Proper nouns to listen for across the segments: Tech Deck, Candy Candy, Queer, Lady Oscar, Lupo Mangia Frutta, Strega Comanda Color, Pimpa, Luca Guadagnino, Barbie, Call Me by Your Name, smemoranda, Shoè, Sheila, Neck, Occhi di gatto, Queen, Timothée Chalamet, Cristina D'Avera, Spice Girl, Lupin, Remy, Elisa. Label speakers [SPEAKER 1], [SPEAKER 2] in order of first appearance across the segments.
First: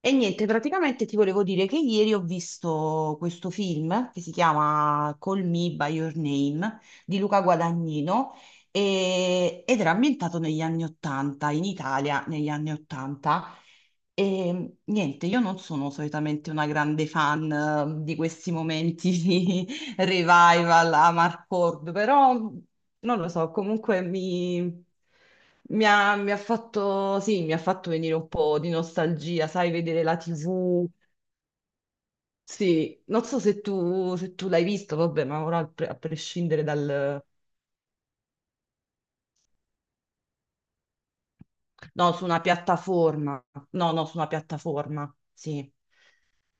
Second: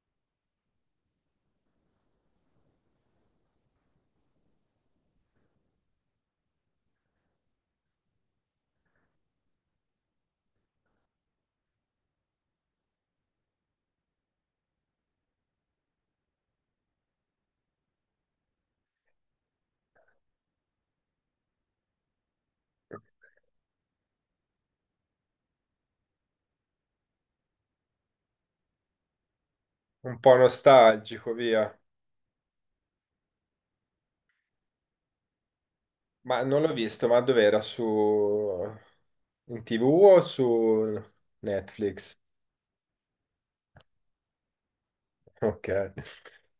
[SPEAKER 1] E niente, praticamente ti volevo dire che ieri ho visto questo film che si chiama Call Me by Your Name di Luca Guadagnino ed era ambientato negli anni Ottanta, in Italia negli anni Ottanta. E niente, io non sono solitamente una grande fan di questi momenti revival a Marcord, però non lo so, comunque mi ha fatto, sì, mi ha fatto venire un po' di nostalgia, sai, vedere la
[SPEAKER 2] Un po'
[SPEAKER 1] TV.
[SPEAKER 2] nostalgico, via.
[SPEAKER 1] Sì, non so se tu l'hai visto, vabbè, ma ora a
[SPEAKER 2] Ma non
[SPEAKER 1] prescindere
[SPEAKER 2] l'ho visto, ma
[SPEAKER 1] dal...
[SPEAKER 2] dov'era? In TV o su
[SPEAKER 1] No,
[SPEAKER 2] Netflix?
[SPEAKER 1] su una piattaforma. No, no, su una piattaforma,
[SPEAKER 2] Ok.
[SPEAKER 1] sì.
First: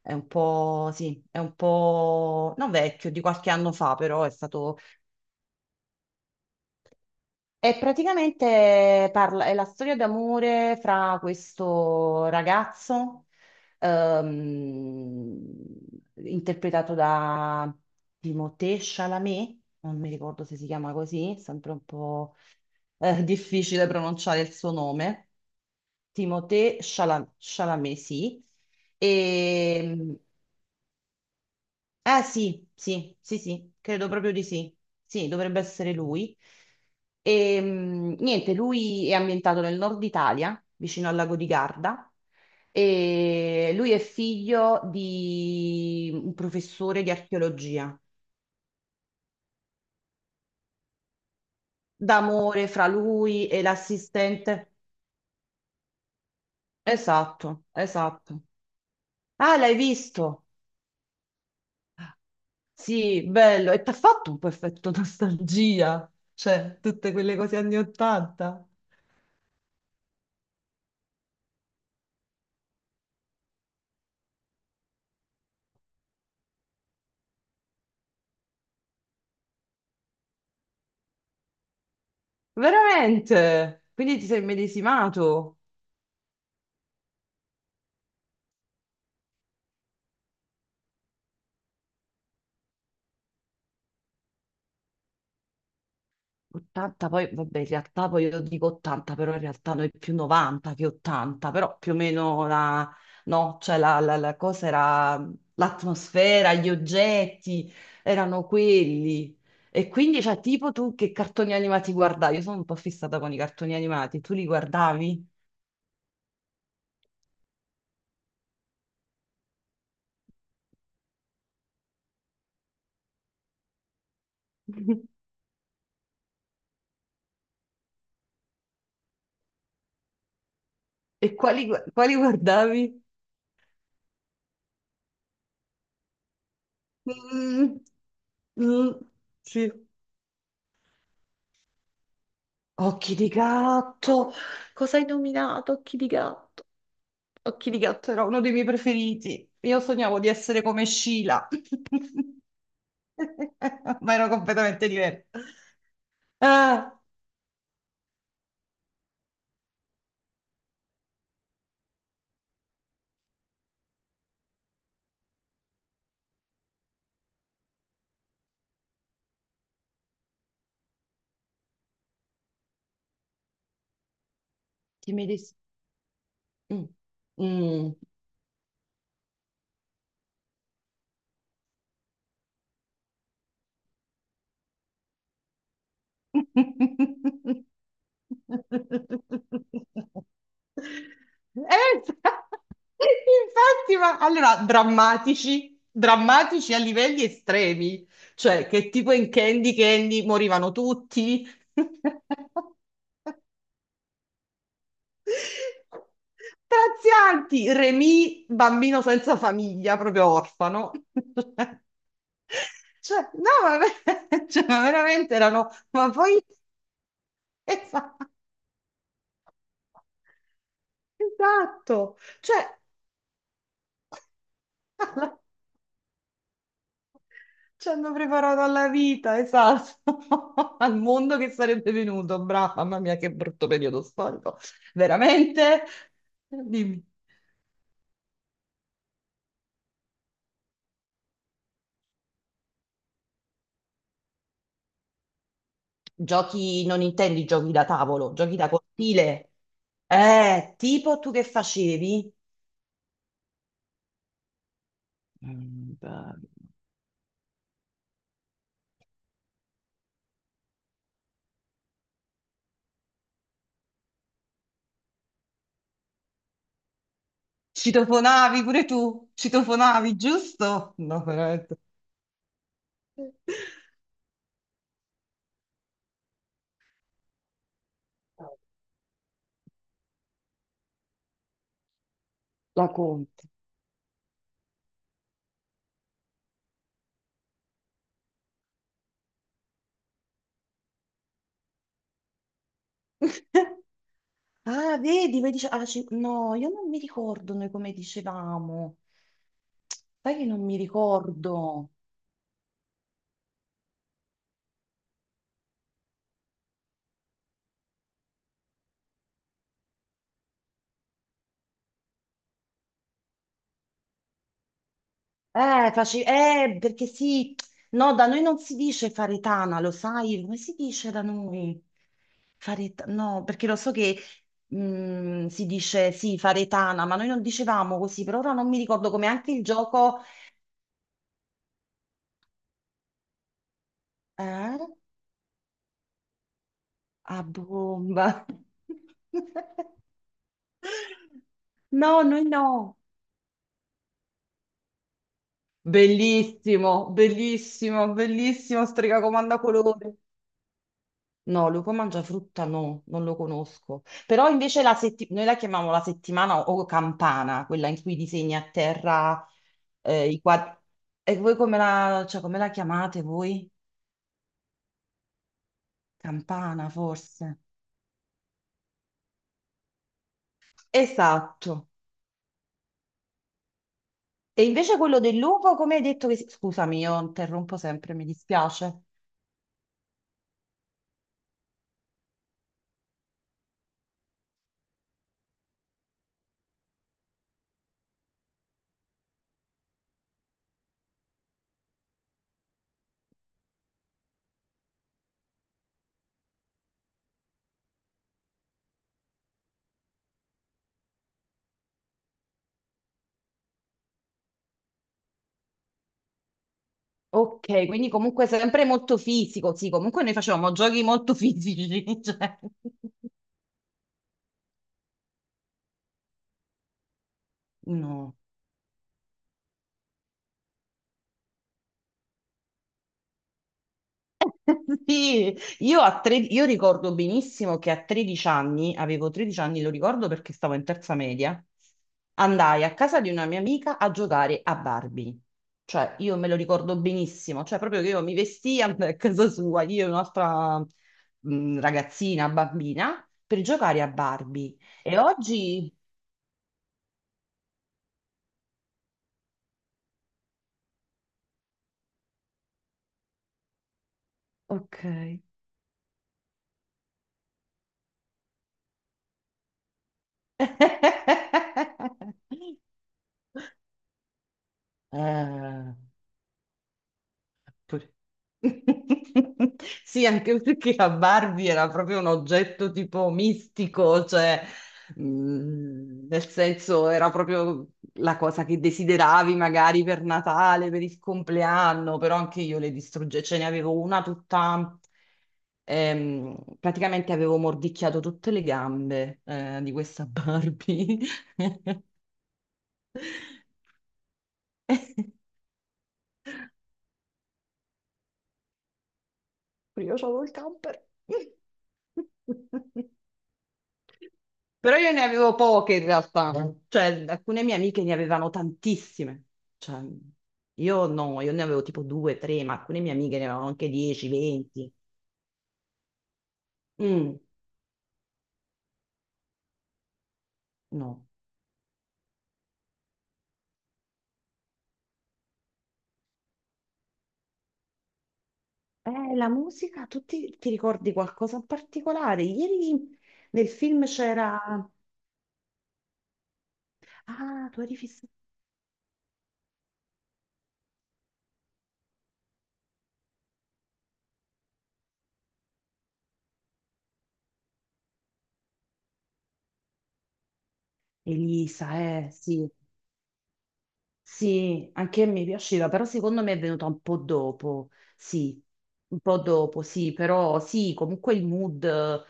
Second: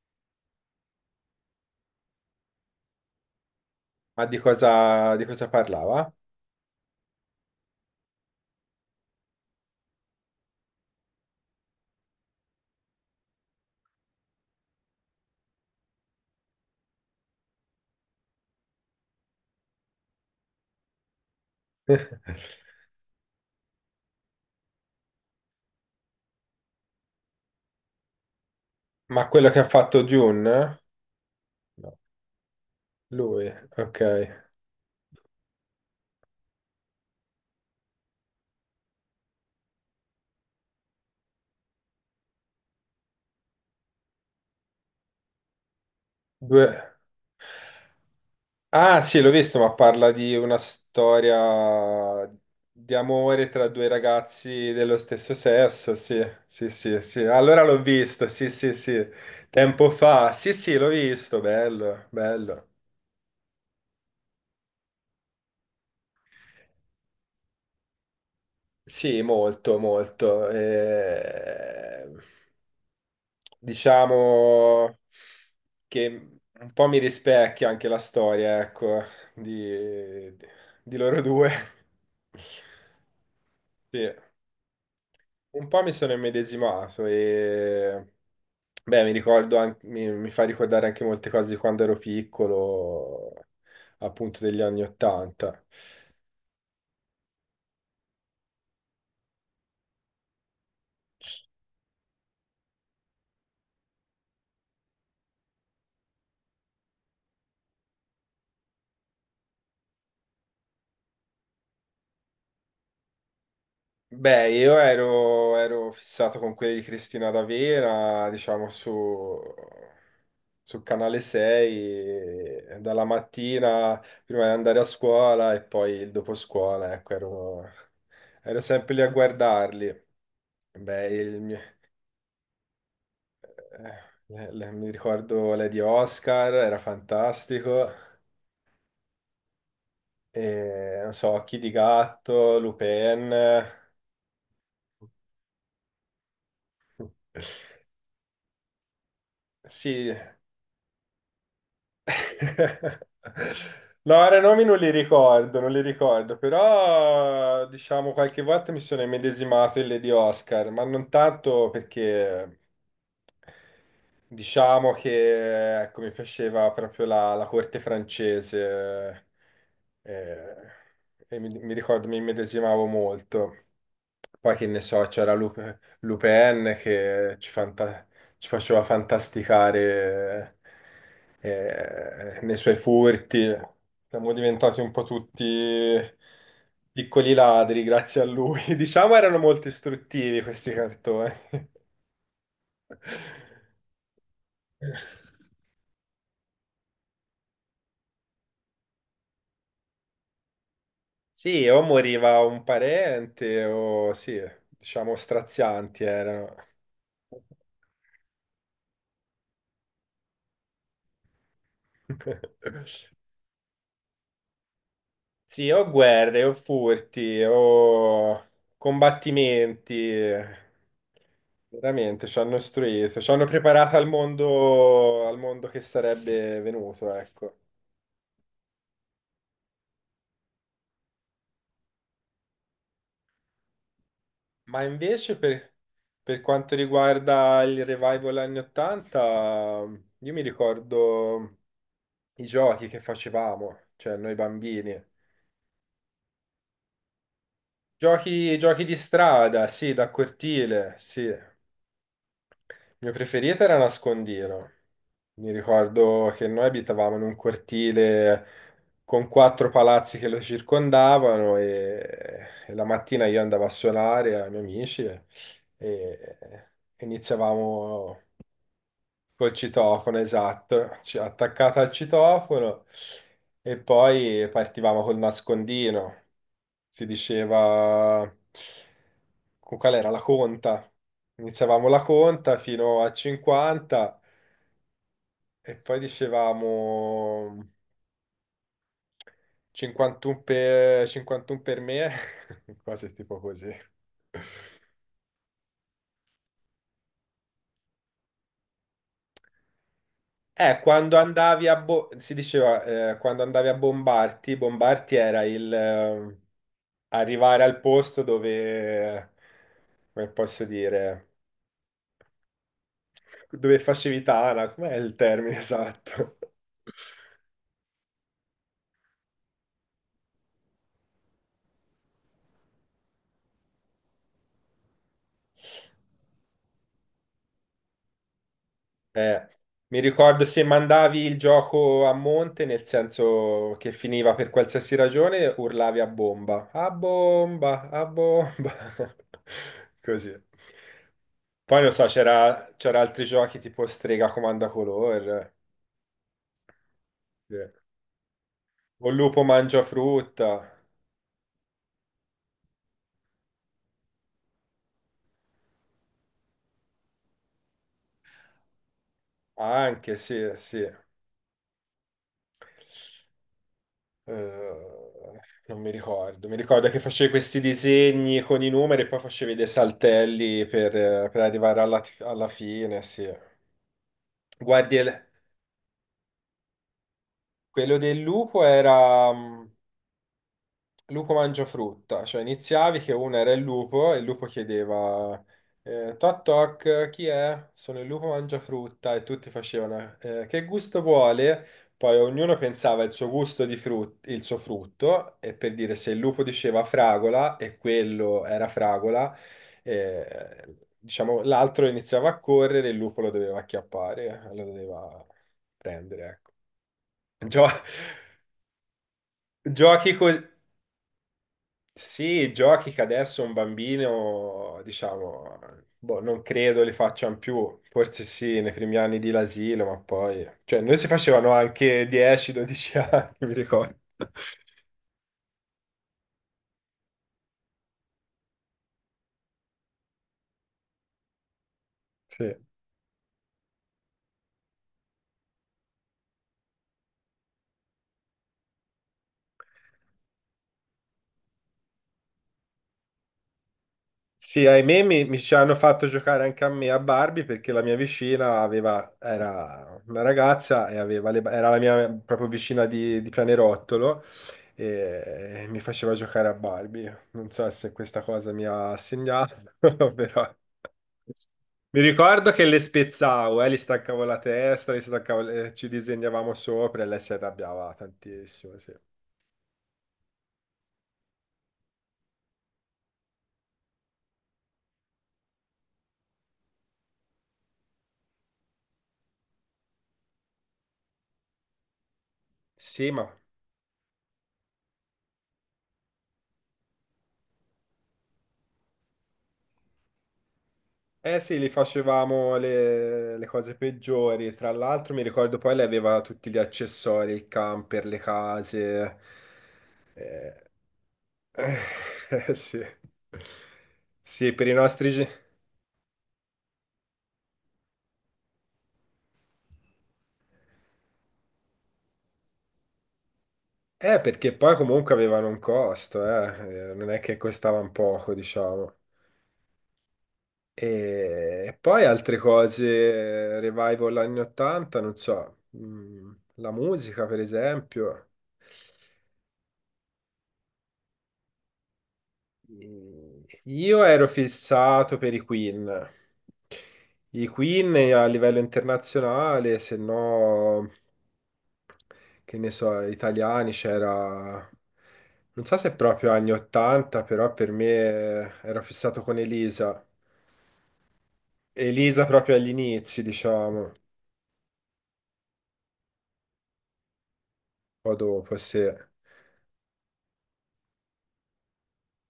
[SPEAKER 1] È un po', sì, è un po' non vecchio, di qualche anno fa,
[SPEAKER 2] Ma
[SPEAKER 1] però è
[SPEAKER 2] di
[SPEAKER 1] stato.
[SPEAKER 2] cosa, di cosa parlava?
[SPEAKER 1] E praticamente parla, è la storia d'amore fra questo ragazzo, ehm, interpretato da Timothée Chalamet, non mi ricordo se si chiama così, è sempre un po' difficile pronunciare il suo nome, Timothée Chalamet, sì.
[SPEAKER 2] Ma quello che ha fatto
[SPEAKER 1] E,
[SPEAKER 2] Dune? No.
[SPEAKER 1] eh sì, sì, sì,
[SPEAKER 2] Lui,
[SPEAKER 1] sì,
[SPEAKER 2] ok.
[SPEAKER 1] credo proprio di sì. Sì, dovrebbe essere lui. E, niente, lui è ambientato nel nord Italia, vicino al lago di Garda, e lui è figlio di un
[SPEAKER 2] Due...
[SPEAKER 1] professore di archeologia.
[SPEAKER 2] Ah, sì, l'ho visto, ma parla di una storia
[SPEAKER 1] D'amore fra
[SPEAKER 2] di
[SPEAKER 1] lui
[SPEAKER 2] amore
[SPEAKER 1] e
[SPEAKER 2] tra due
[SPEAKER 1] l'assistente.
[SPEAKER 2] ragazzi dello stesso sesso. Sì, sì, sì, sì. Allora
[SPEAKER 1] Esatto,
[SPEAKER 2] l'ho visto,
[SPEAKER 1] esatto.
[SPEAKER 2] sì, sì, sì.
[SPEAKER 1] Ah, l'hai
[SPEAKER 2] Tempo fa.
[SPEAKER 1] visto?
[SPEAKER 2] Sì, sì, l'ho visto, bello, bello.
[SPEAKER 1] Sì, bello. E ti ha fatto un po' effetto nostalgia, cioè tutte quelle cose anni 80.
[SPEAKER 2] Sì, molto, molto. Diciamo che un po' mi rispecchia anche la storia, ecco, di, di loro due.
[SPEAKER 1] Veramente?
[SPEAKER 2] Sì.
[SPEAKER 1] Quindi ti sei immedesimato?
[SPEAKER 2] Un po' mi sono immedesimato e beh, mi ricordo anche, mi fa ricordare anche molte cose di quando ero piccolo, appunto degli anni 80.
[SPEAKER 1] 80, poi vabbè, in realtà poi io dico 80, però in realtà noi più 90 che 80, però più o meno la, no, cioè la cosa era l'atmosfera, gli oggetti erano quelli. E quindi, cioè, tipo tu che cartoni animati guardavi? Io sono un po' fissata con i cartoni animati, tu li
[SPEAKER 2] Beh, io
[SPEAKER 1] guardavi?
[SPEAKER 2] ero, ero fissato con quelli di Cristina D'Avera, diciamo su Canale 6, e dalla mattina prima di andare a scuola e poi il dopo scuola, ecco, ero sempre lì a guardarli. Beh,
[SPEAKER 1] E
[SPEAKER 2] il mio.
[SPEAKER 1] quali, quali guardavi?
[SPEAKER 2] Eh, Mi ricordo Lady Oscar, era
[SPEAKER 1] Mm,
[SPEAKER 2] fantastico.
[SPEAKER 1] mm, sì.
[SPEAKER 2] E, non so, Occhi di gatto,
[SPEAKER 1] Occhi di
[SPEAKER 2] Lupin.
[SPEAKER 1] gatto. Cosa hai nominato? Occhi di gatto. Occhi di gatto era uno dei miei preferiti. Io
[SPEAKER 2] Sì.
[SPEAKER 1] sognavo di essere come Sheila, ma
[SPEAKER 2] No,
[SPEAKER 1] ero
[SPEAKER 2] ora i nomi non
[SPEAKER 1] completamente
[SPEAKER 2] li
[SPEAKER 1] diversa.
[SPEAKER 2] ricordo, non li ricordo,
[SPEAKER 1] Ah,
[SPEAKER 2] però diciamo qualche volta mi sono immedesimato in Lady Oscar, ma non tanto perché. Diciamo che ecco, mi piaceva proprio la corte francese eh, e mi ricordo mi immedesimavo molto. Poi che ne so,
[SPEAKER 1] dimmi
[SPEAKER 2] c'era
[SPEAKER 1] di
[SPEAKER 2] Lu-
[SPEAKER 1] sì.
[SPEAKER 2] Lupin
[SPEAKER 1] Mm.
[SPEAKER 2] che ci,
[SPEAKER 1] Mm.
[SPEAKER 2] fanta- ci faceva fantasticare nei suoi furti. Siamo diventati un po' tutti piccoli
[SPEAKER 1] Eh,
[SPEAKER 2] ladri grazie a lui. Diciamo erano molto istruttivi questi cartoni.
[SPEAKER 1] infatti, ma allora drammatici, drammatici a livelli estremi, cioè che tipo in Candy Candy morivano tutti.
[SPEAKER 2] Sì, o moriva un parente o sì, diciamo strazianti erano.
[SPEAKER 1] Strazianti, Remy, bambino senza famiglia, proprio orfano. Cioè, no, ma, cioè, ma veramente erano,
[SPEAKER 2] Sì, o
[SPEAKER 1] ma poi
[SPEAKER 2] guerre, o furti, o combattimenti.
[SPEAKER 1] esatto,
[SPEAKER 2] Veramente ci hanno
[SPEAKER 1] cioè
[SPEAKER 2] istruito, ci hanno preparato al
[SPEAKER 1] alla-
[SPEAKER 2] mondo che sarebbe venuto, ecco.
[SPEAKER 1] ci hanno preparato alla vita, esatto, al mondo che sarebbe venuto, brava, mamma mia che brutto periodo storico,
[SPEAKER 2] Ma invece per,
[SPEAKER 1] veramente?
[SPEAKER 2] per quanto
[SPEAKER 1] Dimmi.
[SPEAKER 2] riguarda il revival anni 80, io mi ricordo i giochi che facevamo, cioè noi bambini.
[SPEAKER 1] Giochi, non intendi giochi da tavolo, giochi
[SPEAKER 2] Giochi,
[SPEAKER 1] da
[SPEAKER 2] giochi di
[SPEAKER 1] cortile,
[SPEAKER 2] strada, sì, da cortile,
[SPEAKER 1] tipo
[SPEAKER 2] sì.
[SPEAKER 1] tu che
[SPEAKER 2] Il
[SPEAKER 1] facevi?
[SPEAKER 2] mio preferito era nascondino. Mi
[SPEAKER 1] Mm,
[SPEAKER 2] ricordo che
[SPEAKER 1] bello.
[SPEAKER 2] noi abitavamo in un cortile con quattro palazzi che lo circondavano e la mattina io andavo a suonare ai miei amici e iniziavamo.
[SPEAKER 1] Citofonavi pure tu,
[SPEAKER 2] Col
[SPEAKER 1] citofonavi,
[SPEAKER 2] citofono,
[SPEAKER 1] giusto?
[SPEAKER 2] esatto,
[SPEAKER 1] No, veramente.
[SPEAKER 2] attaccata al citofono e poi partivamo col nascondino. Si diceva, con qual era la conta? Iniziavamo la conta
[SPEAKER 1] La
[SPEAKER 2] fino a
[SPEAKER 1] Conte.
[SPEAKER 2] 50 e poi dicevamo 51 per me, cose tipo così.
[SPEAKER 1] Ah, vedi, poi dice, ah, no, io non mi ricordo noi come dicevamo. Sai che non mi
[SPEAKER 2] Quando andavi a
[SPEAKER 1] ricordo.
[SPEAKER 2] bo- Si diceva, quando andavi a Bombarti era il arrivare al posto dove, come posso dire, dove facevi tana, com'è il termine esatto?
[SPEAKER 1] Perché sì, no, da noi non si dice faretana, lo sai? Come si dice da noi? No, perché lo so che si dice sì, faretana, ma noi non dicevamo così, per ora non mi ricordo come
[SPEAKER 2] Eh,
[SPEAKER 1] anche il
[SPEAKER 2] Mi
[SPEAKER 1] gioco.
[SPEAKER 2] ricordo se mandavi il gioco a monte, nel senso che finiva per
[SPEAKER 1] Eh?
[SPEAKER 2] qualsiasi ragione, urlavi a bomba, a
[SPEAKER 1] A
[SPEAKER 2] bomba, a
[SPEAKER 1] bomba.
[SPEAKER 2] bomba, così. Poi non so,
[SPEAKER 1] No, noi
[SPEAKER 2] c'era
[SPEAKER 1] no.
[SPEAKER 2] c'era altri giochi tipo Strega Comanda Color,
[SPEAKER 1] Bellissimo,
[SPEAKER 2] sì.
[SPEAKER 1] bellissimo, bellissimo,
[SPEAKER 2] O
[SPEAKER 1] strega
[SPEAKER 2] Lupo Mangia
[SPEAKER 1] colore.
[SPEAKER 2] Frutta,
[SPEAKER 1] No, lupo mangia frutta no, non lo conosco. Però invece la noi la chiamiamo la settimana o campana, quella in cui disegni a terra
[SPEAKER 2] anche,
[SPEAKER 1] i
[SPEAKER 2] sì,
[SPEAKER 1] quadri.
[SPEAKER 2] sì.
[SPEAKER 1] E voi come la, cioè, come la chiamate voi?
[SPEAKER 2] Eh, Non mi ricordo, mi ricordo
[SPEAKER 1] Campana,
[SPEAKER 2] che facevi
[SPEAKER 1] forse.
[SPEAKER 2] questi disegni con i numeri e poi facevi dei saltelli per arrivare
[SPEAKER 1] Esatto.
[SPEAKER 2] alla fine, sì.
[SPEAKER 1] E
[SPEAKER 2] Guardi,
[SPEAKER 1] invece quello del lupo, come hai detto che... Scusami, io interrompo
[SPEAKER 2] quello
[SPEAKER 1] sempre,
[SPEAKER 2] del
[SPEAKER 1] mi
[SPEAKER 2] lupo
[SPEAKER 1] dispiace.
[SPEAKER 2] era. Lupo mangia frutta, cioè iniziavi che uno era il lupo e il lupo chiedeva toc toc, chi è? Sono il lupo mangia frutta e tutti facevano che gusto vuole? Poi ognuno pensava il suo frutto e per dire se il lupo diceva fragola e quello era fragola, diciamo l'altro iniziava a correre e il lupo lo doveva acchiappare, lo doveva prendere, ecco. Gio-
[SPEAKER 1] Ok, quindi comunque sempre molto fisico, sì,
[SPEAKER 2] giochi
[SPEAKER 1] comunque noi
[SPEAKER 2] così.
[SPEAKER 1] facevamo giochi molto fisici,
[SPEAKER 2] Sì,
[SPEAKER 1] cioè...
[SPEAKER 2] giochi che adesso un bambino, diciamo, boh, non credo li facciano più, forse
[SPEAKER 1] No.
[SPEAKER 2] sì, nei primi anni di l'asilo, ma poi. Cioè, noi si facevano anche 10-12 anni, mi ricordo.
[SPEAKER 1] Sì, io ricordo benissimo che a 13 anni, avevo 13 anni, lo ricordo perché stavo in terza media,
[SPEAKER 2] Sì.
[SPEAKER 1] andai a casa di una mia amica a giocare a Barbie. Cioè, io me lo ricordo benissimo, cioè proprio che io mi vestia andai a casa sua, io e un'altra ragazzina, bambina, per giocare a
[SPEAKER 2] Sì,
[SPEAKER 1] Barbie.
[SPEAKER 2] ahimè
[SPEAKER 1] E
[SPEAKER 2] mi ci hanno
[SPEAKER 1] oggi...
[SPEAKER 2] fatto giocare anche a me a Barbie perché la mia vicina aveva, era una ragazza e aveva le, era la mia proprio vicina di pianerottolo
[SPEAKER 1] Ok.
[SPEAKER 2] e mi faceva giocare a Barbie. Non so se questa cosa mi ha segnato, però mi ricordo che le spezzavo, gli staccavo la testa, gli staccavo ci
[SPEAKER 1] Eh,
[SPEAKER 2] disegnavamo sopra e lei si arrabbiava
[SPEAKER 1] pure-
[SPEAKER 2] tantissimo. Sì,
[SPEAKER 1] sì, anche perché la Barbie era proprio un oggetto tipo mistico, cioè, nel senso era proprio la cosa che desideravi magari per Natale, per il compleanno, però anche io le
[SPEAKER 2] sì, ma.
[SPEAKER 1] distrugge, ce ne avevo una tutta, praticamente avevo mordicchiato tutte le gambe, di questa Barbie.
[SPEAKER 2] Eh sì, li facevamo le cose peggiori. Tra l'altro, mi ricordo poi lei aveva tutti gli accessori, il camper, le case.
[SPEAKER 1] Io solo il camper.
[SPEAKER 2] Sì. Sì, per i
[SPEAKER 1] Però
[SPEAKER 2] nostri.
[SPEAKER 1] io ne avevo poche in realtà, cioè alcune mie amiche ne avevano tantissime, cioè io no, io ne avevo tipo due, tre, ma alcune mie amiche ne avevano anche 10,
[SPEAKER 2] Perché poi
[SPEAKER 1] 20.
[SPEAKER 2] comunque avevano un costo, eh. Non è che
[SPEAKER 1] Mm,
[SPEAKER 2] costavano poco, diciamo.
[SPEAKER 1] no.
[SPEAKER 2] E poi altre cose, revival anni 80, non so, la musica per esempio.
[SPEAKER 1] La musica, tu ti ricordi qualcosa in particolare? Ieri nel
[SPEAKER 2] Io
[SPEAKER 1] film
[SPEAKER 2] ero
[SPEAKER 1] c'era...
[SPEAKER 2] fissato per i Queen. I
[SPEAKER 1] Ah, tu
[SPEAKER 2] Queen
[SPEAKER 1] eri
[SPEAKER 2] a
[SPEAKER 1] fissata.
[SPEAKER 2] livello internazionale, se no, che ne so, italiani c'era, non so se proprio anni 80, però per me ero fissato con Elisa.
[SPEAKER 1] Elisa,
[SPEAKER 2] Elisa proprio agli
[SPEAKER 1] sì.
[SPEAKER 2] inizi, diciamo, un
[SPEAKER 1] Sì, anche a me piaceva, però secondo me è venuta un po' dopo,
[SPEAKER 2] po' dopo,
[SPEAKER 1] sì,
[SPEAKER 2] se.
[SPEAKER 1] un po' dopo, sì, però sì, comunque il mood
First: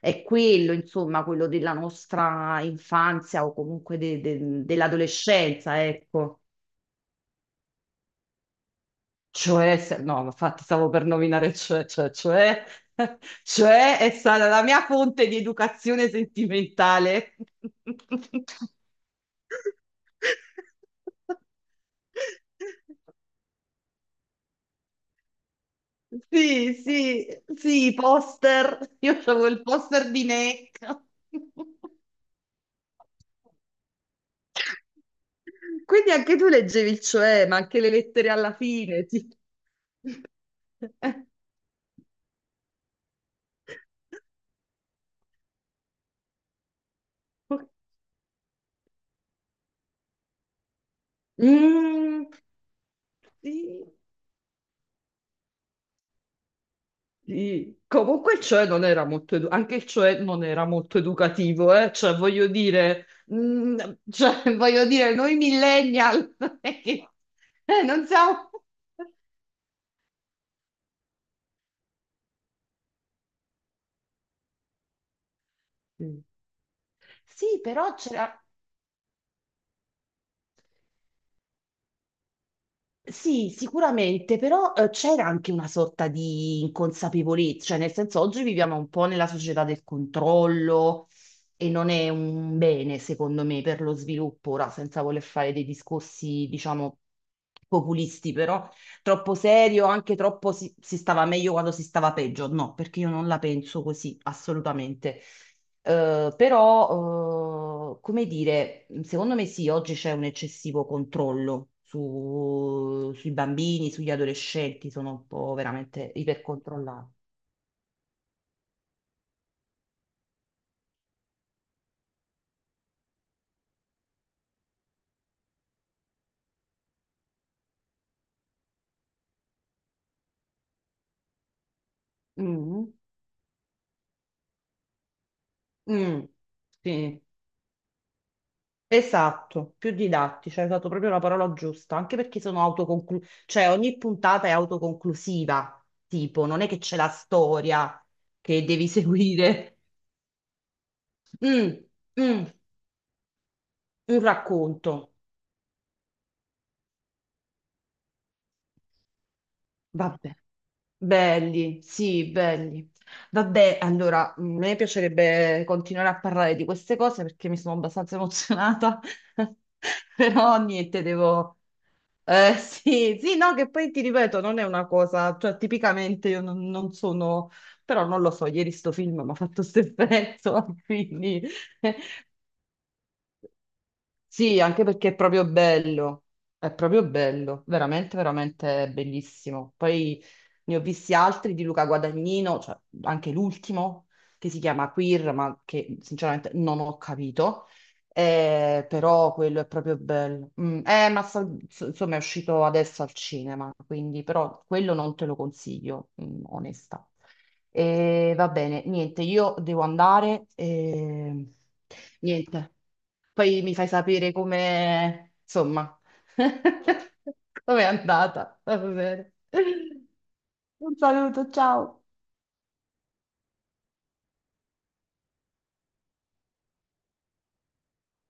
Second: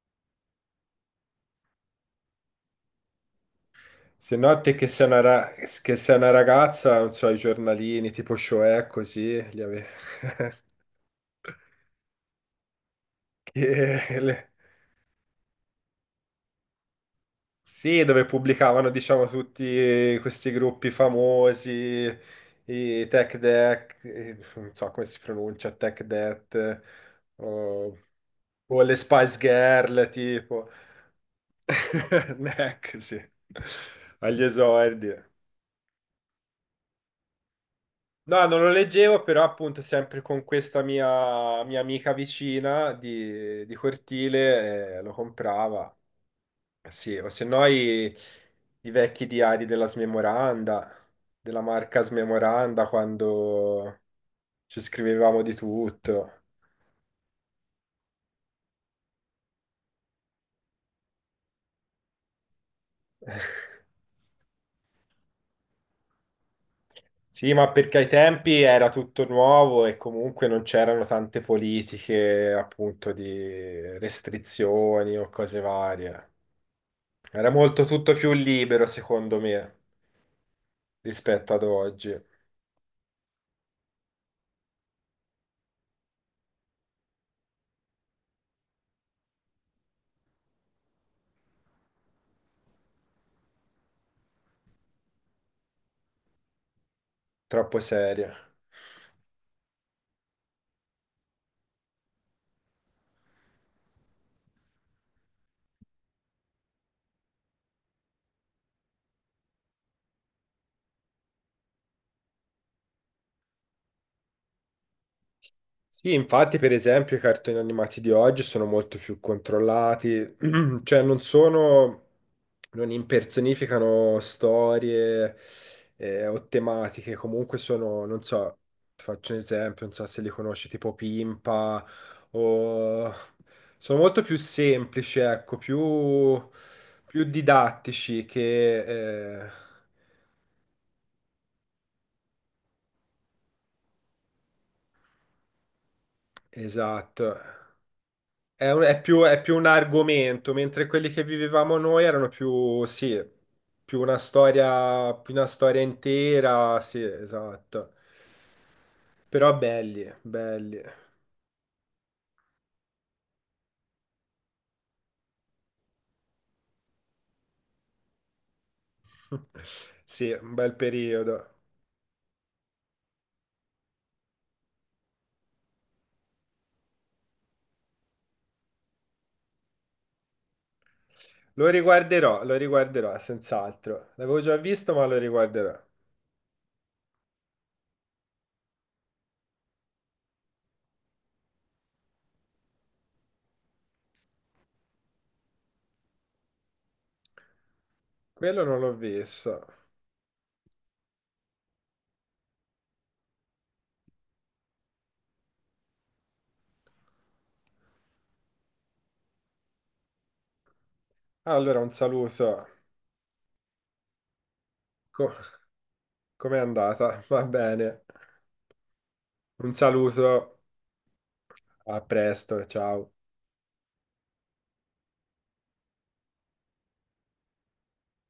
[SPEAKER 1] è quello, insomma, quello della nostra infanzia o comunque de-
[SPEAKER 2] Se no,
[SPEAKER 1] de-
[SPEAKER 2] te che sei una, ra-
[SPEAKER 1] dell'adolescenza,
[SPEAKER 2] che sei una
[SPEAKER 1] ecco.
[SPEAKER 2] ragazza, non so, i giornalini tipo Shoè, così,
[SPEAKER 1] Cioè, no, infatti stavo per nominare cioè, cioè è
[SPEAKER 2] che
[SPEAKER 1] stata
[SPEAKER 2] le-
[SPEAKER 1] la mia fonte di educazione sentimentale.
[SPEAKER 2] Sì, dove pubblicavano, diciamo, tutti questi gruppi famosi, i Tech Deck, non so come si pronuncia, Tech
[SPEAKER 1] Sì,
[SPEAKER 2] Death,
[SPEAKER 1] sì, sì, i
[SPEAKER 2] o, o le
[SPEAKER 1] poster. Io
[SPEAKER 2] Spice
[SPEAKER 1] avevo il
[SPEAKER 2] Girl,
[SPEAKER 1] poster di
[SPEAKER 2] tipo.
[SPEAKER 1] Neck.
[SPEAKER 2] Neck, sì. Agli esordi.
[SPEAKER 1] Quindi anche tu leggevi il cioè, ma anche le lettere
[SPEAKER 2] No,
[SPEAKER 1] alla
[SPEAKER 2] non lo
[SPEAKER 1] fine.
[SPEAKER 2] leggevo, però appunto sempre con questa mia amica vicina di cortile, lo comprava. Eh sì, o se no i vecchi diari della smemoranda, della marca
[SPEAKER 1] Mm,
[SPEAKER 2] smemoranda,
[SPEAKER 1] sì,
[SPEAKER 2] quando ci scrivevamo di tutto.
[SPEAKER 1] sì. Comunque il cioè non era molto anche il cioè non era molto educativo, eh? Cioè, voglio dire, mm, cioè, voglio dire, noi millennial
[SPEAKER 2] Sì, ma perché ai
[SPEAKER 1] non siamo.
[SPEAKER 2] tempi era tutto nuovo e comunque non c'erano tante politiche, appunto, di restrizioni o cose varie. Era
[SPEAKER 1] Sì,
[SPEAKER 2] molto
[SPEAKER 1] però
[SPEAKER 2] tutto più
[SPEAKER 1] c'era,
[SPEAKER 2] libero, secondo me, rispetto ad oggi.
[SPEAKER 1] sì, sicuramente, però c'era anche una sorta di inconsapevolezza, cioè nel senso oggi viviamo un po' nella società del controllo e non è un bene, secondo me, per lo sviluppo, ora senza voler fare dei discorsi, diciamo,
[SPEAKER 2] Troppo
[SPEAKER 1] populisti,
[SPEAKER 2] serio.
[SPEAKER 1] però troppo serio, anche troppo si stava meglio quando si stava peggio. No, perché io non la penso così, assolutamente. Però, come dire, secondo me sì, oggi c'è un eccessivo controllo sui bambini, sugli adolescenti, sono un po' veramente
[SPEAKER 2] Sì, infatti, per
[SPEAKER 1] ipercontrollati.
[SPEAKER 2] esempio, i cartoni animati di oggi sono molto più controllati, cioè non sono, non impersonificano storie o tematiche, comunque sono, non so, ti faccio un esempio, non so se li conosci, tipo Pimpa,
[SPEAKER 1] Mm.
[SPEAKER 2] o. Sono molto più semplici, ecco,
[SPEAKER 1] Mm.
[SPEAKER 2] più,
[SPEAKER 1] Sì.
[SPEAKER 2] più didattici che.
[SPEAKER 1] Esatto, più didattica, hai usato proprio la parola giusta, anche perché sono autoconclusiva, cioè ogni puntata è autoconclusiva, tipo, non è che c'è la
[SPEAKER 2] Esatto.
[SPEAKER 1] storia che
[SPEAKER 2] È, un-
[SPEAKER 1] devi
[SPEAKER 2] è più, è più un
[SPEAKER 1] seguire,
[SPEAKER 2] argomento, mentre quelli che vivevamo
[SPEAKER 1] mm,
[SPEAKER 2] noi erano
[SPEAKER 1] mm,
[SPEAKER 2] più, sì,
[SPEAKER 1] un racconto.
[SPEAKER 2] più una storia intera, sì, esatto. Però belli,
[SPEAKER 1] Vabbè,
[SPEAKER 2] belli.
[SPEAKER 1] belli, sì, belli. Vabbè, allora, a me piacerebbe continuare a parlare di queste cose perché mi sono abbastanza emozionata,
[SPEAKER 2] Sì, un
[SPEAKER 1] però
[SPEAKER 2] bel
[SPEAKER 1] niente,
[SPEAKER 2] periodo.
[SPEAKER 1] devo. Sì, sì, no, che poi ti ripeto, non è una cosa, cioè tipicamente io non sono, però non lo so, ieri sto film mi ha fatto questo effetto, quindi
[SPEAKER 2] Lo riguarderò, senz'altro. L'avevo già
[SPEAKER 1] sì, anche
[SPEAKER 2] visto, ma
[SPEAKER 1] perché
[SPEAKER 2] lo riguarderò.
[SPEAKER 1] è proprio bello, veramente, veramente bellissimo. Poi ne ho visti altri di Luca Guadagnino, cioè anche l'ultimo, che si chiama Queer, ma che sinceramente non ho capito.
[SPEAKER 2] Quello non l'ho
[SPEAKER 1] Però quello
[SPEAKER 2] visto.
[SPEAKER 1] è proprio bello. Mm, ma insomma è uscito adesso al cinema, quindi però quello non te lo consiglio, onesta. E va bene, niente, io devo andare. E
[SPEAKER 2] Allora, un saluto.
[SPEAKER 1] niente. Poi mi fai sapere
[SPEAKER 2] Co-
[SPEAKER 1] come, insomma,
[SPEAKER 2] com'è andata? Va
[SPEAKER 1] com'è
[SPEAKER 2] bene.
[SPEAKER 1] andata. Va bene.
[SPEAKER 2] Un saluto,
[SPEAKER 1] Un saluto, ciao.
[SPEAKER 2] a presto, ciao.